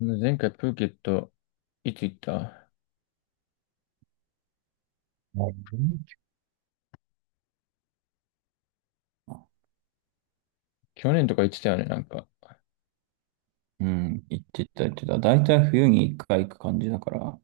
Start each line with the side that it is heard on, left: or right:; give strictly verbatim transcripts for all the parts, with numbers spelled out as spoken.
left: 前回プーケット、いつ行った？
right: なるほどね。
left: 去年とか行ってたよね、なんか。
right: うん、行ってた、行ってた。大体冬に一回行く感じだから。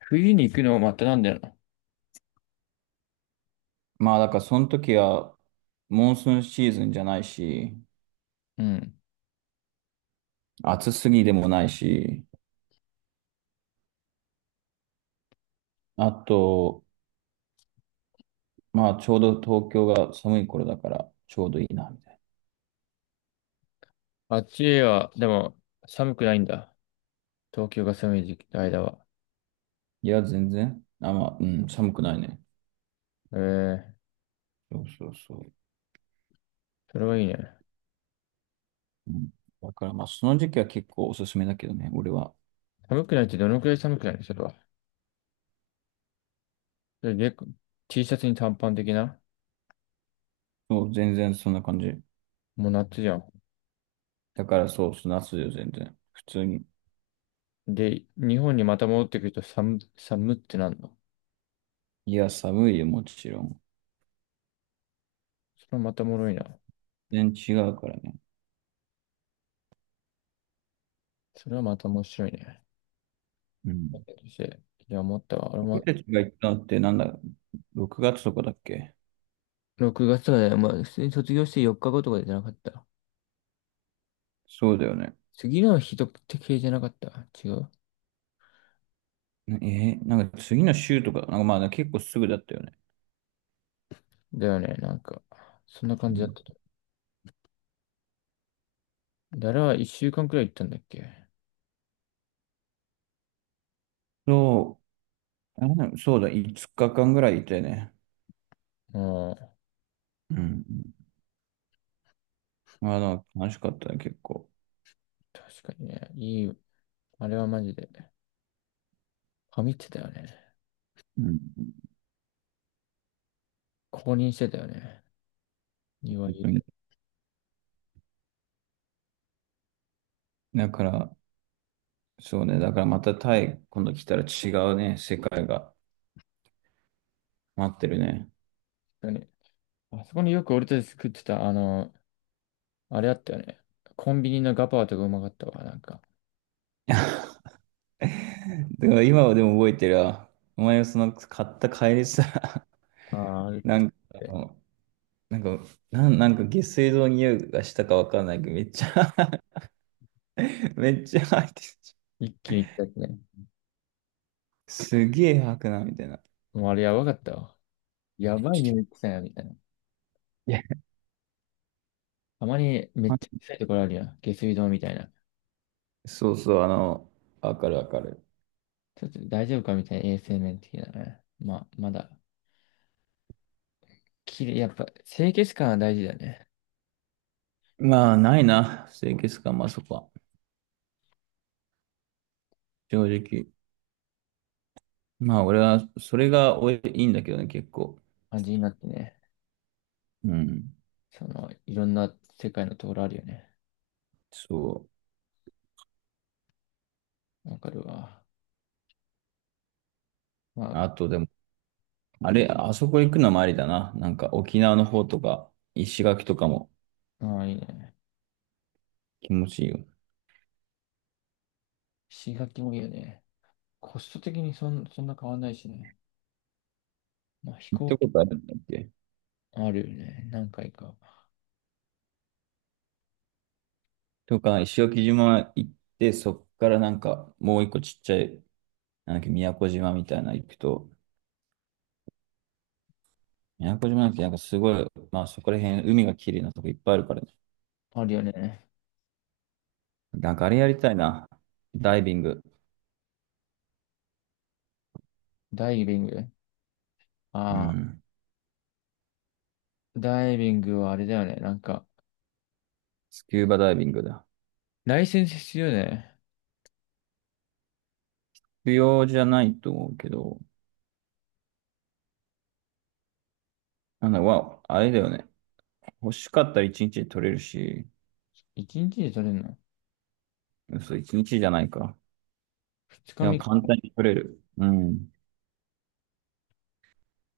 left: 冬に行くのまたなんだよな。
right: まあ、だからその時は、モンスーンシーズンじゃないし、
left: うん。
right: 暑すぎでもないし、あと、まあ、ちょうど東京が寒い頃だから、ちょうどいいな、みたいな。
left: あっちは、でも、寒くないんだ。東京が寒い時期の間は。
right: いや、全然。あ、まあ、うん、寒くないね。
left: ええ、
right: そうそうそう。
left: それはいいね。
right: うん、だから、まあ、その時期は結構おすすめだけどね、俺は。
left: 寒くないってどのくらい寒くないのそれは。それで、T シャツに短パン的な、
right: そう、全然そんな感じ。
left: もう夏じゃん。
right: だから、そう、夏よ、全然。普通に。
left: で、日本にまた戻ってくると寒、寒ってなんの？
right: いや、寒いよ、もちろん。
left: それはまたおもろいな。
right: 全然違うからね。
left: それはまた面白いね。
right: うん。
left: そして、いや、思ったわ。俺
right: 僕
left: も、
right: たちが行ったのってなんだ、ろくがつとかだっけ？
left: ろくがつまで、まあ、普通に卒業してよっかごとかじゃなかった？
right: そうだよね。
left: 次の日とって系じゃなかった？違う。
right: なえーなんか次の週とか、なんかまあね結構すぐだったよね。
left: だよね、なんか、そんな
right: う
left: 感じだっ
right: ん。
left: たと。だら一週間くらい行ったんだっけ？
right: そう、あれだよねそうだ、いつかかんぐらいいてね。
left: うん、
right: うん。まあ、な楽しかったね、結構。
left: 確かにね、いい、あれはマジで、ハミってたよね。
right: うん。
left: 公認してたよね。庭
right: 本
left: いい
right: 当
left: で
right: に。だから、そうね、だからまたタイ、今度来たら違うね、世界が待ってるね。
left: すよね。あそこによく俺たち食ってた、あの、あれあったよね。コンビニのガパオとかうまかったわ、なんか。
right: だから今はでも覚えてるわ。お前がその買った帰りさ、
left: ああ、
right: なんか、あのなんか、なん、なんか下水道の匂いがしたかわかんないけど、めっちゃ めっちゃ吐いてる。
left: 一気に来たやつね。
right: すげえ吐くな、みたいな。
left: もうあれやばかったわ。やばい匂い、臭いな、みたいな。
right: いや、
left: たまにめっちゃ臭いところあるやん。下水道みたいな。
right: そうそう、あの、わかるわかる。
left: ちょっと大丈夫かみたいな、衛生面的なね。まあ、まだ、きれい、やっぱ清潔感は大事だね。
right: まあ、ないな、清潔感、まあそこは。正直。まあ、俺は、それがおいいいんだけどね、結構。
left: 感じになってね。
right: うん。
left: その、いろんな世界のところあるよね。
right: そう。
left: わかるわ。まあ、
right: あと、でも、あれ、あそこ行くのもありだな。なんか、沖縄の方とか、石垣とかも
left: ああ、いいね。
right: 気持ちいいよ。
left: 石垣もいいよね。コスト的にそん、そんな変わんないしね。まあ、飛
right: 行っ
left: 行
right: た
left: 機
right: ことあるんだっけ？
left: あるよね。何回か。
right: とか、石垣島行って、そっからなんか、もう一個ちっちゃい、なんだっけ、宮古島みたいなの行くと、宮古島なんてなんかすごい、まあそこら辺、海が綺麗なとこいっぱいあるからね。
left: あるよね。
right: なんかあれやりたいな。ダイビング。
left: ダイビング。
right: う
left: ああ、
right: ん。
left: ダイビングはあれだよね。なんか、
right: スキューバダイビングだ。
left: ライセンス必要だよね。
right: 必要じゃないと思うけど、なんだ、わ、あれだよね。欲しかったら一日で取れるし、
left: 一日で取れるの？
right: 嘘、一日じゃないか。
left: 二
right: でも
left: 日
right: 簡
left: 三、
right: 単に取れる。うん。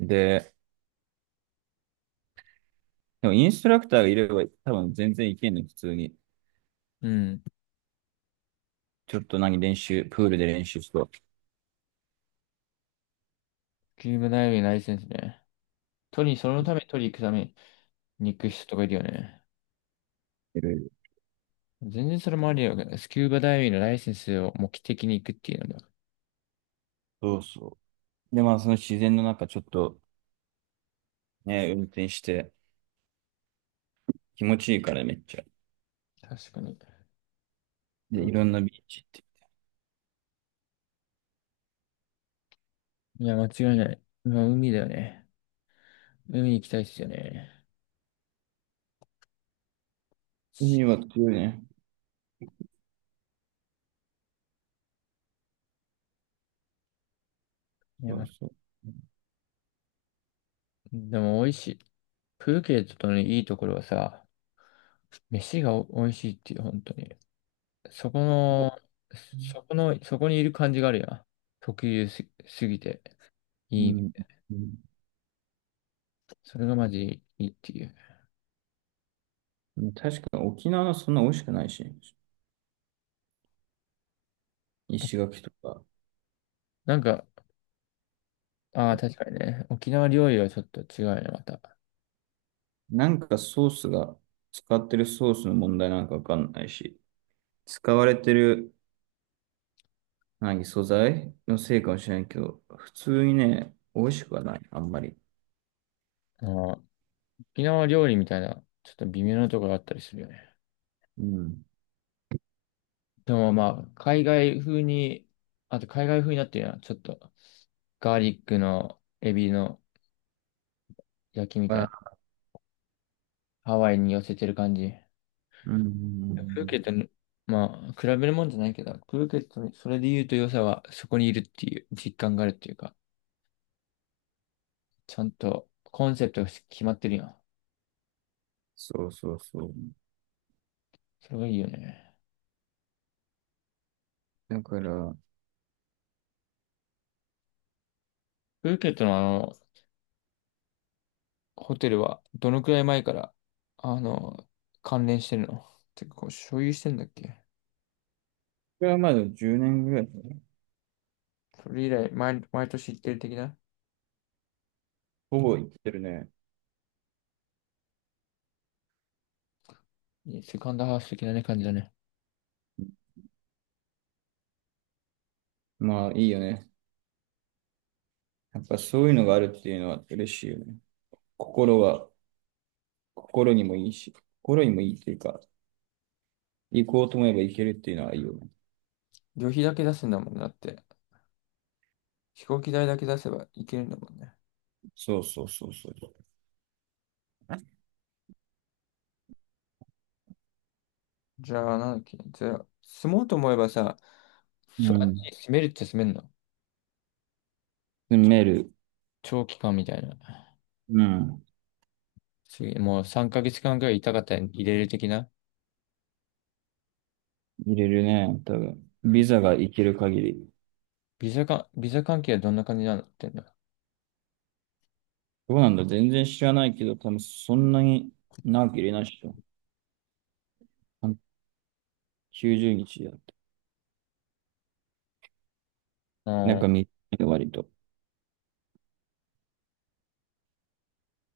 right: で、でもインストラクターがいれば多分全然いけんの、普通に。
left: うん。
right: ちょっと何練習、プールで練習しと、
left: スキューバダイビングライセンスね。取り、そのために取り行くために行く人とかいるよね。
right: いろいろ。
left: 全然それもありよね。スキューバダイビングのライセンスを目的に行くっていうのだ。
right: そうそう。で、まあその自然の中ちょっとね、運転して気持ちいいからめっちゃ。
left: 確かに。
right: で、いろんなビーチ行って。
left: いや、間違いない。まあ、海だよね。海行きたいっすよね。
right: 海は強いね。
left: いや、
right: そう
left: ま、
right: そう。
left: でも美味しい。プーケットのいいところはさ、飯がお美味しいっていう、本当に。そこの、そこの、そこにいる感じがあるやん。特有す、すぎて、
right: う
left: いい。
right: ん。うん、
left: それがマジいいっていう。
right: 確かに沖縄のそんな美味しくないし、石垣とか。
left: なんか、ああ、確かにね。沖縄料理はちょっと違うよね、また。あ
right: なんかソースが、使ってるソースの問題なんかわかんないし、使われてる何素材のせいかもしれないけど、普通にね、美味しくはない、あんまり。
left: ー、沖縄料理みたいな、ちょっと微妙なところがあったりするよね。
right: うん。
left: でもまあ、海外風に、あと海外風になってるのは、ちょっとガーリックのエビの焼きみたい
right: ま
left: な、
right: あ、
left: ハワイに寄せてる感じ。
right: う
left: プーケッ
right: ん。
left: トに、まあ、比べるもんじゃないけど、プーケットに、それで言うと良さは、そこにいるっていう実感があるっていうか、ちゃんとコンセプトが決まってるやん。
right: そうそうそう。
left: それがいいよね。
right: だから、こ
left: プーケットのあホテルはどのくらい前から、あの、関連してるの？てか、こう、所有してんだっけ？
right: れはまだじゅうねんぐらいかな、
left: それ以来、毎、毎年行ってる的な、
right: ほぼ行ってるね。
left: いいセカンドハウス的なね、感じだね。
right: まあいいよね。やっぱそういうのがあるっていうのは嬉しいよね。心は、心にもいいし、心にもいいっていうか、行こうと思えば行けるっていうのはいいよね。
left: 旅費だけ出すんだもんなって。飛行機代だけ出せば行けるんだもんね。
right: そうそうそうそう。
left: じゃあ、なんだっけ？じゃあ、住もうと思えばさ、そ、
right: うん。
left: 住めるって住めんの？
right: でメール、
left: 長期間みたいな。
right: うん。
left: 次、もうさんかげつかんくらいいたかったら入れる的な、
right: 入れるね、多分。ビザが行ける限り。
left: ビザか、ビザ関係はどんな感じになってんだ？
right: どうなんだ全然知らないけど、多分そんなに長く入れないっしょ。きゅうじゅうにちだ。
left: あ
right: なん
left: あ
right: か
left: ー、
right: 短いの割と。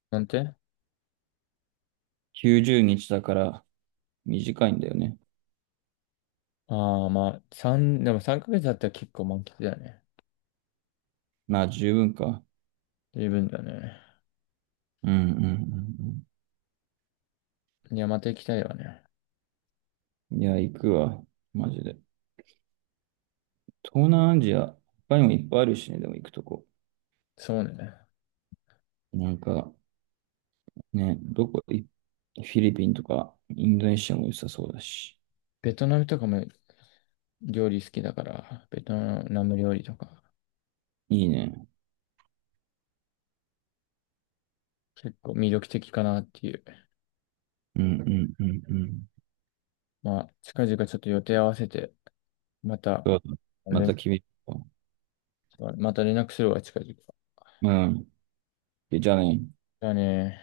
left: なんて？
right: きゅうじゅうにちだから短いんだよね。
left: ああ、まあ、三、でもさんかげつだったら結構満喫だよね。
right: まあ十分か。
left: 十分だね。
right: うんうんうん
left: いや、また行きたいわね。
right: うん。いや、行くわ。マジで。東南アジア、他にもいっぱいあるしね、でも行くとこ。
left: そうね。
right: なんか、ね、どこ、いフィリピンとか、インドネシアも良さそうだし。
left: ベトナムとかも料理好きだから、ベトナム料理とか、
right: いいね。
left: 結構魅力的かなっていう。
right: うんうんうんうん。
left: まあ、近々ちょっと予定合わせて、また
right: そうだ。また
left: 連、
right: 君と。
left: また連絡するわ、近々。
right: うん。じゃあね。
left: だね。